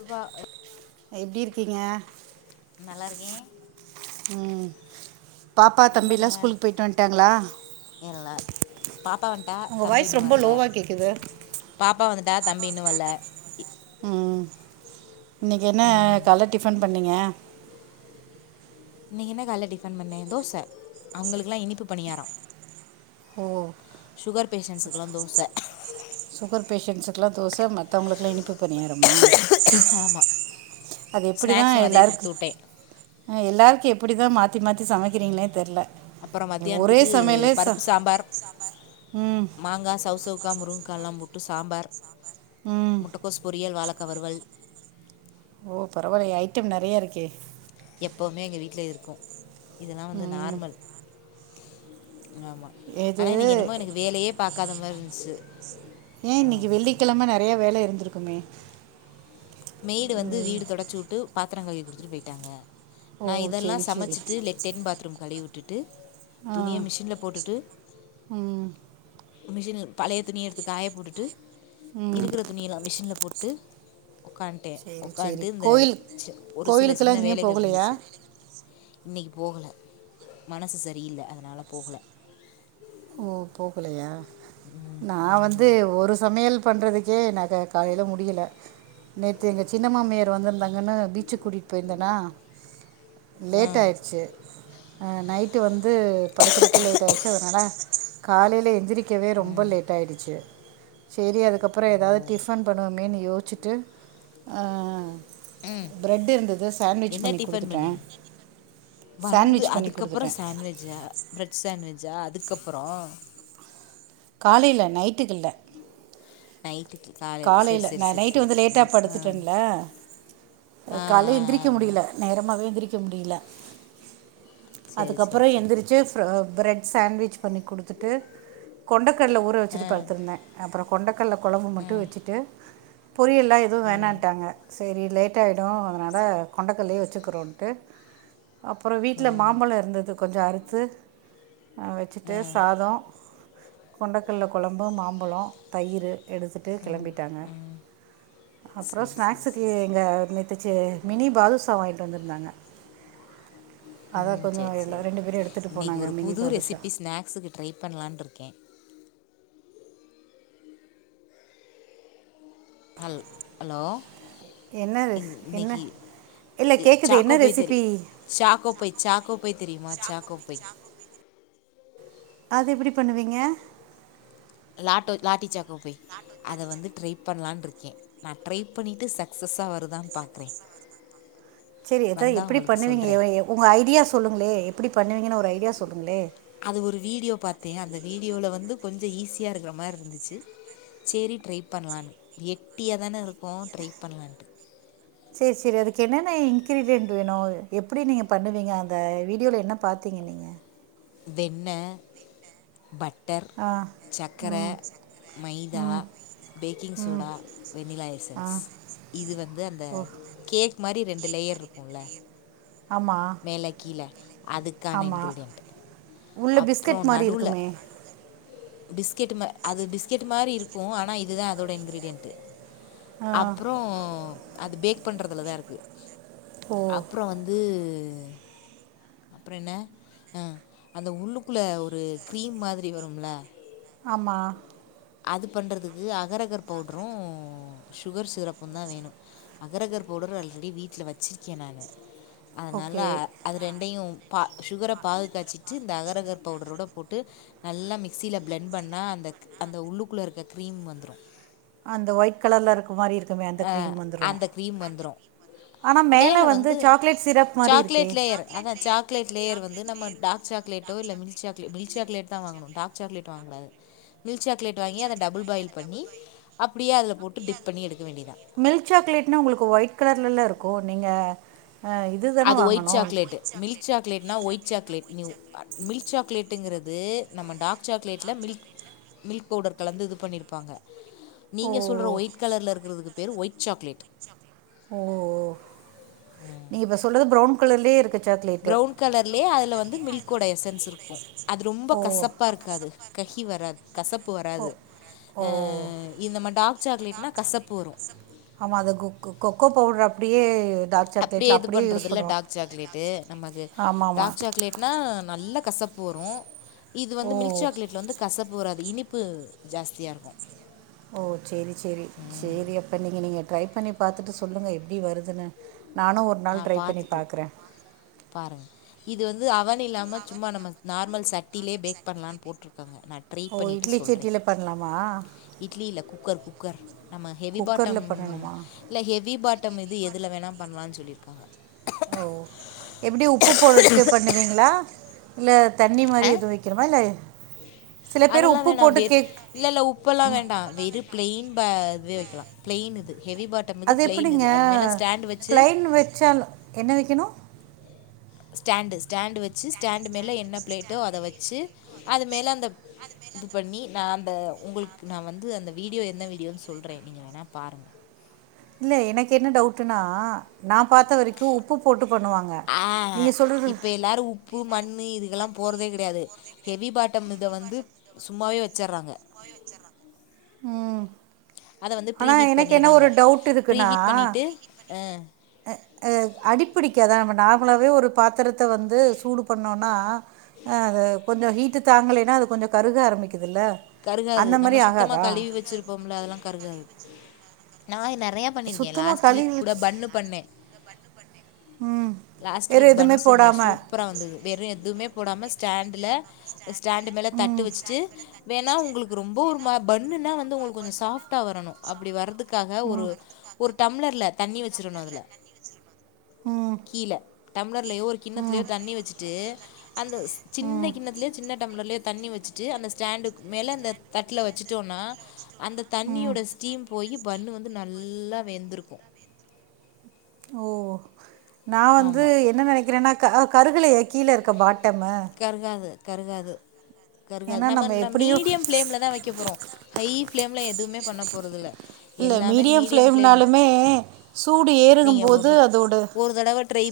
ரூபா எப்டி இருக்கீங்க ஏ ம் பாப்பா ரொம்ப தம்பியிலா நல்லா ஸ்கூலுக்கு இருக்கேன் போயிட்டு வந்துட்டாங்களா நல்லா பாப்பா வந்துட்டா உங்க தம்பி வாய்ஸ் இன்னும் ரொம்ப வரல லோவா கேட்குது பாப்பா வந்துட்டா தம்பி இன்னு வல்ல ம் இன்னைக்கு என்ன ம் கால்ல டிஃபன் பண்ணீங்க இன்னைக்கு என்ன கால்ல டிஃபன் பண்ணே தோச அவங்களுக்கலா இனிப்பு பணியாரோ ஓ சுகர் பேஷன்ஸ் ஸு்குலா தோச க்லாம் தோச மத்தவங்களுக்குலா இனிப்பு பணியாரமா ஆமாம் அது எப்டிதா ஸ்நாக்ஸும் அதே எல்லாருக்கு கொடுத்து விட்டேன் அ எல்லாருக்கு எப் எப்டிதா மாத்தி மாத்தி சமைக்கிறீங்கனே தெர்ல அப்பறோ மதியானத்துக்கு பருப்பு சாம்பார் ம் மாங்கா சௌசெளவு உக்கா முருங்க்காலா போட்டு சாம்பார் ம் முட்டகோஸ் பொறியல் வாழக் வறுவல் ஓ பரவாலயே ஐட்டம் நெறைய இருக்கே எப்பவுமே எங்க வீட்ல இருக்கும் இதலாம் வந்து ம் நார்மல் ஆமா ஆனா இது இன்னக்கி என்னமோ எனக்கு வேலையே பாக்காத மாரி இருக்கு இ [unintelligible] ஏன் இன்னைக்கு வெள்ளிக்கிழமை நெறைய வேல இருந்திருக்கு க்குமே மேய்டு வந்து வீடு தொடச்சுட்டு பாத்திரம் கழவி கொடுத்துட்டு போயிட்டாங்க ஓ நான் இதெல்லா சரி சரி சமைச்சிட்டு லெட்டின் பாத்ரூம் கழிவூட் ட்டுட்டு [inaudible] ஆஹ் உம் மிஷின் பழைய துணிய எடுத்து காய போட்டுட்டு ம் இருக்கிற துணிய எல்லா மிஷின்ல போட்டு ட்டு உக்காண்ட்டே சரி சரி உக்காண்ட்டு இந்த கோயில் ச ச்ஒரு சில கோயிலுக்கெல்லாம் சின்ன எங்கேயும் வேலைகள் போகலையா இருந்துச்சு இன்னைக்கு போகல மனசு சரியில்ல அதனாலபோகலை ஓ போகலையா ம், நான் ம். வந்து ஒரு சமையல் பண்ணுறதுக்கே நாங்க காலையி முடியல நேத்தி எங்க சின்ன மாமியார் வந்திருந்தாங்கன்னு பீச்சு கூட்டிட்டு போயிருந்தேனா ஆ லேட் ஆயிடுச்சு அஹ் நைட்டு வந்து படுக்கறக்கு லேட் ஆயிடுச்சு அதனால காலையில எந்திரிக் க்கவே ரொம்ப லேட் ஆயிடுச்சு சரி ஓ அதுக்கப்புறம் ஏதாவது டிஃபன் பண்ணுவோமே நீ யோச்சிட்டு ம் என்ன பண்ணி டிபன் கொடுத்துட்டேன் பண்ணீங்க வந்து சாண்ட்விச் பண்ணி அதுக்கப்புறொம் கொடுத்துட்டேன் சாண்ட்விஜ் அ பிரட் சாண்ட்விஜ் அது கப்புறம் காலையில நைட்டுக்குல்ல நைட் காலையில ந நைட்டு வந்து லேட்டா ஆ படுத்துட்டேன்ல ஆ ஆ கால்ல எந்திரிக்க ஆ ஆ முடியல நேரமாவெ எந்திரிக்க முடியல சரி சரி அதுக்கப்புறம் சரி எந்திரிச்சு ஃர பிரெட் சாண்ட்விசஜ் பண்ணி கொடுத்துட்டு கொண்ட கல் ஊற ஆ வச்சுட்டு படுத்திருந்தேன் அப்புறம் கொண்டக்கடல குழம்பு மட்டு ட்டு ம் வச்சிட்டு பொரியெல்லா எது ம் வேணான்ட்டாங்க சரி லேட்டாய்டு அதனால கொண்டக்கல்லேயே வச் சுக்றோட்டு அப்புறோ ஆ வீட்டுல மாம்பழொ இருந்துது கொஞ்சோ அறுத்து அ வச்சுட்டு ஆ சாதொ கொண்டைக்கல்ல கொழம்பு மாம்பழோ தயிர் எடுத் விட்டு கிளம்பிட்டாங்க அப்றோ சரி சரி ஸ்நாக்ஸுக்கு சரி சரி எங்கே நிறுத்துச்சி மினி பாதுசா வாங்கிட்டு வந்திருந்தாங்க அதை ம் கொஞ்சம் சரி எல்லா சரி ரெண்டு பேரும் எடுத்துகிட்டு இன்னைக்கு போனாங்க ஒரு மினி புது பாதுஷா ரெசிபி ஸ்நாக்ஸுக்கு ட்ரை பண்ணலானுருக்கே அல் ஹலோ என்ன இ ரெஸ்- என்ன இன்னைக்கு இல்லை கேட்குது என்ன சாக்கோ போய் தெரி recipe choco pie choco pie தெரியுமா சாக்கோ போய் அது எப்டி பண்ணுவீங்க லாட்டோ லாட்டிச்சாக் போய் அத வந்து ட்ரை பண்லான்னு இருக்கே நான் ட்ரை பண்ணிட்டு சக்சஸ்ஸா வருதான்னு பாக்றே செரி எதா எப்படி பண்ணுவீங்க உங்க ஐடியா சொல்லுங்ளே எப்டி பண்ணுவீங்கன்னு ஒரு ஐடியா சொல்லுங்களே அது ஒரு வீடியோ பாத்தே அந்த வீடியோவுல வந்து கொஞ்ச ஈஸியா இருக்கிற மாதிரி இருந்துச்சு சரி ட்ரை பண்ணலான்னு வெட்டியா தானே இருக்கோ ட்ரை பண்ணலான்ட்டு செரி செரி அதுக்கு என்னென்ன இன்கிரீடியன்ட் வேணு எப்டி நீங்க பண்ணுவீங்க அந்த வீடியோல என்ன பாத்தீங்க நீங்க வெண்ண பட் ட்டர் ஆ சக்கர ம் மைதா ம் பேக்கிங் ம் சோடா வெண்ணிலா ஆ எசன்ஸ் இது வந்து அந்த ஓ கேக் மாதிரி ரெண்டு லேயர் இருக்கும்ல ஆமாம் மேல கீழ அதுக்கான ஆமாம் இன்கிரீடியன்ட் உள்ள பிஸ்கட் மாரி இருக்குமே பிஸ்கெட் மரி அது பிஸ்கெட் மாரி இருக்கு ஆனா இதுதா அதோட இன்கிரீடியன்ட் ஆ அப்புறோ அது பேக் பண்றதுல தா இருக்கு ஓ அப்புறோ வந்து ஹ் அப்புறோ என்ன அ அந்த உள்ளுக்குள்ள ஒரு கிரீம் மாதிரி வரும்ல ஆமா அது பண்ணுறதுக்கு அகரகர் பவுடரு சுகர் சிரப்பு தா வேணு அகரகர் பவுடர் ஆல்ரெடி வீட்ல வச்சுிருக்கே நானு அதனால ஓகே அது ரெண்டையு பா சுகர பாதுகாய்ச்சிட்டு இந்த அகரகர் பவுடரோட போட்டு நல்லா மிக்சியில பிளண்ட் பண்ணா அந்த அந்த உள்ளுக்குள்ள இருக்க க்ரீம் வந்துரு அந்த ஒயிட் கலர்ல இருக்க மாரி அ அந்த கிரீம் வந்துரு ஆனால் மேலே மேல வந்து சாக்லேட் சிரப் மாதிரி இருக்கே சாக்லேட் லேயர் அத சாக்லேட் லேயர் வந்து நம்ம டார்க் சாக்லேட் டோர்ல மில்க் சாக்லேட் மில்க் சாக்லேட் தா வாங்கனு டாக் சாக்லேட் வாங்க கூடாது மில்க் சாக்லேட் வாங்கி அத டபுல்பாயில் பன்னிஅப்புடியே அது போட்டு டிப் பன்னி எடுக் மில்க் சாக்லேட்னா உங்களுக்கு ஒயிட் கலர்லல இருக்கு கோ நீங்க அது ஒயிட் சாக்லேட் மில்க் சாக்லேட்னா ஒயிட் ம் சாக்லேட் நியூ மில்க் சாக்லேட்டுங்கிறது நம்ம டார்க் சாக்லேட்டில மில்க் மில்க் பவுடர் கலந்து இது பண்ணியிருப்பாங்க ஓ நீங்க சொல்ற ஒயிட் கலர்ல இருக்கதுக்கு வெறு ஒயிட் சாக்லேட் ஓ நீ பஸ் சொல்றது ப்ரவுன் கலர்லே இருக்கு ப்ரவுன் கலர்லயே அதுல வந் து மில்கோட எசன்ஸ் இருக்கு அது ரொம்ப கசப்பா இருக்காது க கிவராது ஒ ஓ இது நம்ம டார்க் சாக்லேட்னா கசப்பு வரும் ஆமா அந்த கொ கொக்கோ பவுடர் அப்டியே அப்டியே இது பண்றது இல்ல டாக் சாக்லேட்டு நம அது ஆமாம் ஆமாம் டாக் சாக்லேட்னா நல்ல கசப்பு வரு இது வந்து மில்க் ஓ சாக்லேட்ல வந்து கசப்பு வராது இனிப்பு ஜாஸ்தியா இருக்கு ஓ செரி செரி செரி அப்பன்னிங்க நீங்க ட்ரை பண்ணி பார்த்துட்டு சொல்லுங்க எப்டி வருதுன்னு நானு ஒரு நாள் நான் ட்ரை பண்ணி பார்த்துட்டு பாக்றே பாருங்கள் இது வந்து அவன் இல்லாம சும்மா நம்ம நார்மல் சட்டியிலயே பேக் பண்லான்னு போட்ருக்காங்க நான் ட்ரை ஓ பண்ணிட்டு இட்லி சொல்றே சட்டியில் பண்ணலாமா இட்லி இல்ல குக்கர் குக்கர் நம்ம ஹெவி பாட்டம் குக்கரில் பண்ணணுமா இல்ல ஹெவி பாட் ட்டம்இது எதுல வேணா பண்ணலா சொல்லி ப ஓ எப்டி உப்பு போடுட்டு பண்ணுவீங்களா இல்ல தண்ணி மாரி எதுவு வைக்கிறோமா இல்ல அதெல்லா வேணா வெ இல்ல இல்ல உப்பெல்லா வேணா வெறு ப்ளைன் இதுவே வைக்கலாம் பிளைன் இது ஹெவி பாட்டம் இது அது ப்ளெயின் எப்படிங்க இது அது மேலே ஸ்டாண்டு வச்சு கபிளைன் வச்சால என்ன வைக்கணும் ஸ்டாண்டு ஸ்டாண்டு வச்சு ஸ்டாண்டு மேலே என்ன பிளேட்டோ அதை வச்சு அது மேலே அந்த இது பண்ணி நான் அந்த உங்களுக்கு நான் வந்து அந்த வீடியோ என்ன வீடியோனு சொல்றேன் நீங்கள் வேணா பாருங்க இல்ல எனக்கு என்ன டவுடன்னா ஆஹ் நீங்கள் சொல்கிறது இப்ப எல்லாரும் உப்பு மண்னு இதுக்கெல்லாம் போறதே கிடையாது ஹெவி பாட்டம் இதை வந்து சும்மாவே வச்சடுறாங்க உம் அத வந்து ப்ரீ ஹீட் பண்ணறாங்க இருக்குன்னா ப்ரீஹீட் பண்ணிட்டு அஹ அடிப்பிடிக்க ந நார்மலாவே ஒரு பாத்திரத்தை வந்து சூடு பண்ணோம்னா கொஞ்சம் ஹீட்டு தாங்கலேன்னா அது கொஞ்சம் கருக ஆரம்பிக்கும் கருகாது நம்ம சுத்தமா கழுவி வச்சிருப்போம்ல அதெல்லாம் கருகாது என்ன [unintelligible] நிறையா பண்ணியிருக்கேன் சுத்தமா லாஸ்ட் வீக் கழுவி கூட வச் பன்னு பண்ணேன் ம் லாஸ்ட் வேற வீக் பன் எதுவுமே செஞ்சேன் போடாம சூப்பராக வந்தது வெறும் எதுவுமே போடாம ஸ்டாண்ட்ல ஸ்டாண்டு மேலே தட்டு ம் வச்சுட்டு உங்களுக்கு ரொம்ப ஒரு பண்ணுன வந்து உங்களுக்கு கொஞ்சம் சாஃப்டா வரணும் அப்படி வரதுக்கு வரதுக்காக ஒரு ஒரு டம்ளர்ல தண்ணி வச்சிடணும் அதில ம் கீழே டம்ளர் டம்ளர்லயோ ஒரு கிண்ணத்திலயோ ம் தண்ணி வச்சுட்டு அந்த சின்ன ம் கிண்ணத்திலேயே சின்ன டம்லர்ல தண்ணி வச்சுட்டு அந்த ஸ்டாண்டு மேல இந்த தட்டுல வச்சுட்டோம்னா அந்த ம் தண்ணியோட ஸ்டீம் போயி பண்ணு வந்து நல்லா வெந்திருக்கும் ஓ நான் வந்து ஆமாம் என்ன நினைக்கிறேன்னா கருகளை [unintelligible] கீழே இருக்கிற பாட்டமும் கருகாது கருகாது கருகாது நம்ம ந மீடியம் எப்டியு பிளேம்ல தான் வைக்க போறோம் ஹை பிளேம்ல எதுவுமே பண்ண போறதுஇல்ல இல்ல மீடியம் பிளேம்னாலுமே சூடு ஏறும் போது அதோடு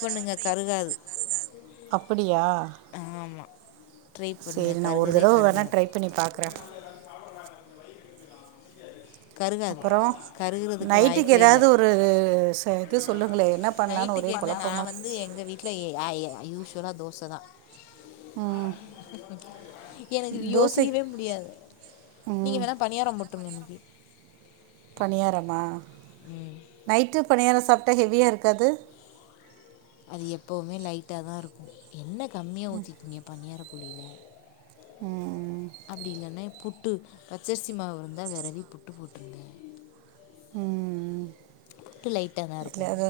பண்ணுங்க கருகாது அப்படியா ஆமா சேரி நா ஒரு தடவ வேண்ணா ட்ரை பண்ணி பாக்குறே. கருகாது அப்பறோ கருகிறதுக்கு நைட்டுக்கு வாய்ப்பே இல்லை எதாவது ஒரு செ து சொல்லு ல்லு என்ன பண்லானு ஒரே கொழப்பமா யா ய யூஸ்வலா தோசதா ம் எனக்கு இது தோசை யோசிக்கவே முடியாது நீங்க ம் வேண்ணா பணியாரோ போட்ருங்க இன்னக்கி பணியாரமா நைட் டு பணியாரோ சாப்ட்டா ஹெவியா இருக்காது? அது எப்பவுமே லைட்டாதா இருக்கு எண்ண கம்மியா ஊத்திக்கிங்க பணியார குழில ம் அப்டி இல்லன்னா புட் டு பச்சரிசி மாவு இருந்தா வெரவி புட்டு போட்ருங்க ம் புட்டு லைட்டாதா இருக்கு இல்லை அது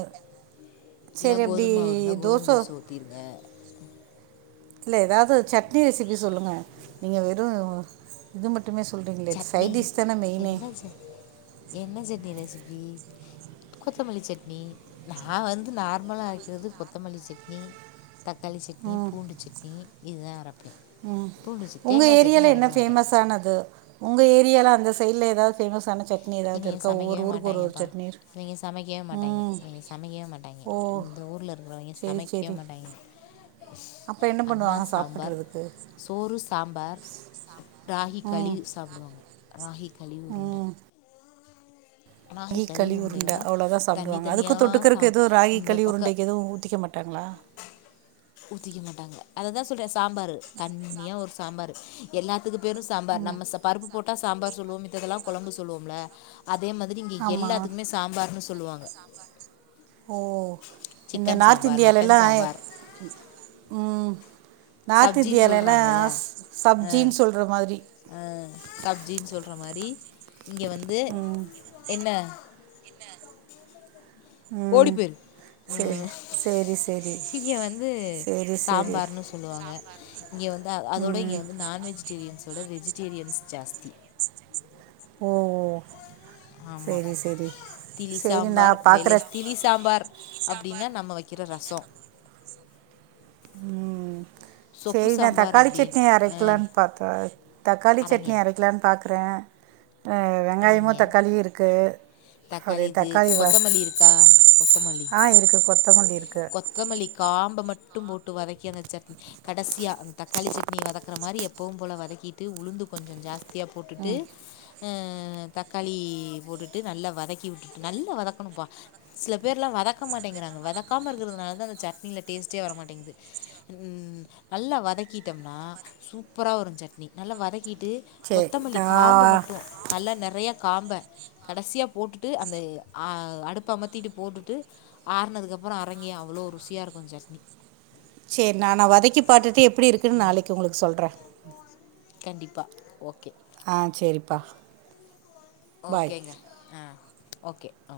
இல்ல சரி அப்படி கோதும மாவு இருந்தா கோதும தோசை தோச ஊத்திருங்க. [inaudible] இல்ல எதாவது சட்னி ரெசிபி சொல்லுங்க. நீங்க வெறு ம் இது மட் சட்னி என்ன சட் என்ன சட்னி ரெசி பி கொத்தமல்லிச்சட்னி நா வந்து நார்மலா அரைக்கறது கொத்தமல்லிச் சட்னி தக்காளி சட்னி ம் பூண்டு சட்னி இதா அரப் ம் உங்க ஏரியால என்ன அரைக்க மாட்டேன் ஃபேமஸானது? உங்க ஏரியால அந்த சைட்ல எதாவது ஃபேமஸான சட் இவிங்க சமைக்கவே மாட்டாய்ங்கப்பா இவிங்க சமைக்கவே மாட்டாய்ங்கே ம் இவிங்க சமைக்கவே மாட்டாய்ங்கே ஓ இந்த ஊர்ல இருக்கறவங்க சரி சமைக்கவே சரி மாட்டாய்ங்க அப்போ என்ன அண்ண பண்ணுவாங்க சாம்பார் சாப்பிட்றதுக்கு சோறு சாம்பார் ராகி களி ம் சாப்டுவாங்க ராகி களி உருண்ட கி களி உருண்ட அவ்ளதா தண்ணி சாப்டுவாங்க அதுக்கு தண்ணியாக தொட்டுக்கருக்கு சாம் எது ராகி இந்த களி பக்கம் உருண்டைக்கு எதுவு ஊத்திக்க மாட்டாங்களா? அததா சொல்ற சாம்பாரு தண்ணியா ஒரு சாம்பாரு எல்லா துக்கு பேரு சாம்பார் நம்ம ச பருப்பு போட்டா சாம்பார் சொல்வோ மித்ததெல்லா கொழம்பு சொல்லுவோம்ல அ அதேமா ரி இங்க ஆமாம் எல்லாத்துக்குமே சாம்பார்ன்னு சொ சொல்லுவாங்க ஓ இந்த சிக்கன் நார்த் சாம்பார் இன்டியாலலா மட்டன் சாம்பார் ம் நார்த் சப்ஜின்னு இந்தியாலலா சொல்கிறாங்கல்ல சப்ஜின்னு சொல்ற மாதிரி ஆ சப்ஜின்னு சொல்ற மாரி இங்க வந்து ம் என்ன ஓடி ம் போய்ரு சரி ம் சரி சரி இங்க வந்து சரி சரி சாம்பார்ன்னு சொல்லுவாங்க இங்க வந்து அதோட இங்க ம் வந்து நான் வெஜிடேரியஸ் ஓட வெஜி டேரியன்ஸ் ஜாஸ்தி ஓஓ ஆமா திளி சரி சாம்பார் நான் வேலே பார்க்குறேன் திளி சாம்பார் அப்டின்னா நம்ம வைக்கிற ரசோ ம் சொப்பு செரி நா சாம்பார் தக்காளி சட்னி அப்படின்னு அரைக்கலாம்னு பாத்தா தக்காளி அரங்க சட்னி அரைக்கலான்னு பாக் குறே அ வெங்காயமு அரங்க தக்காளியு இருக்கு அப்டியே இது தக்காளி வ கொத்தமல்லி இருக்கா கொத்தமல்லி ஆ இருக்கு கொத்தமல்லி இருக்கு காம்ப மட்டும் போட்டு வதக்கி அந்த சட் கடசியா அந்த தக்காளி சட்னி வதக்கற மாரி எப்பவு போல வதக்கிட்டு உளுந்து கொஞ்சம் ஜாஸ் த்தியா போட்டுட்டு ம் அ அ தக்காளி போட்டுட்டு நல்லா வதக்கிவுட்டு நல்லா வதக்கனும்ப்பா சில பேர்லா வதக்க மாட்டேன்கிறாங்க வதக்காம இருக்கிறதுனால தான் அந்த சட்னில டேஸ்டே வர மாட்டேங்குது ம் நல்லா வதக்கிட்டோம்னா சூப்பரா வரும் சட்னி நல்லா வத க்கிட்டு சரி கொத்தமல்லி காம்ப நான் மட்டு நெறைய காம்ப கடைசியா போட்டுட்டு அந்த அ அடுப்ப அமத்திட்டு போட்டுட்டு ஆறுனதுக்கு அப்புறோ அரைங்கே அவ்ளோ ருசியா இருக்கு சட்னி செரி நா நா வதக்கி பாட்டுட்டு எப்டி இருக்குன்னு நாளைக்கு உங்களுக்கு சொல்றே கண்டிப்பா ஓகே ஆ செரிப்பா ஓகேங்க அ ஓகே அ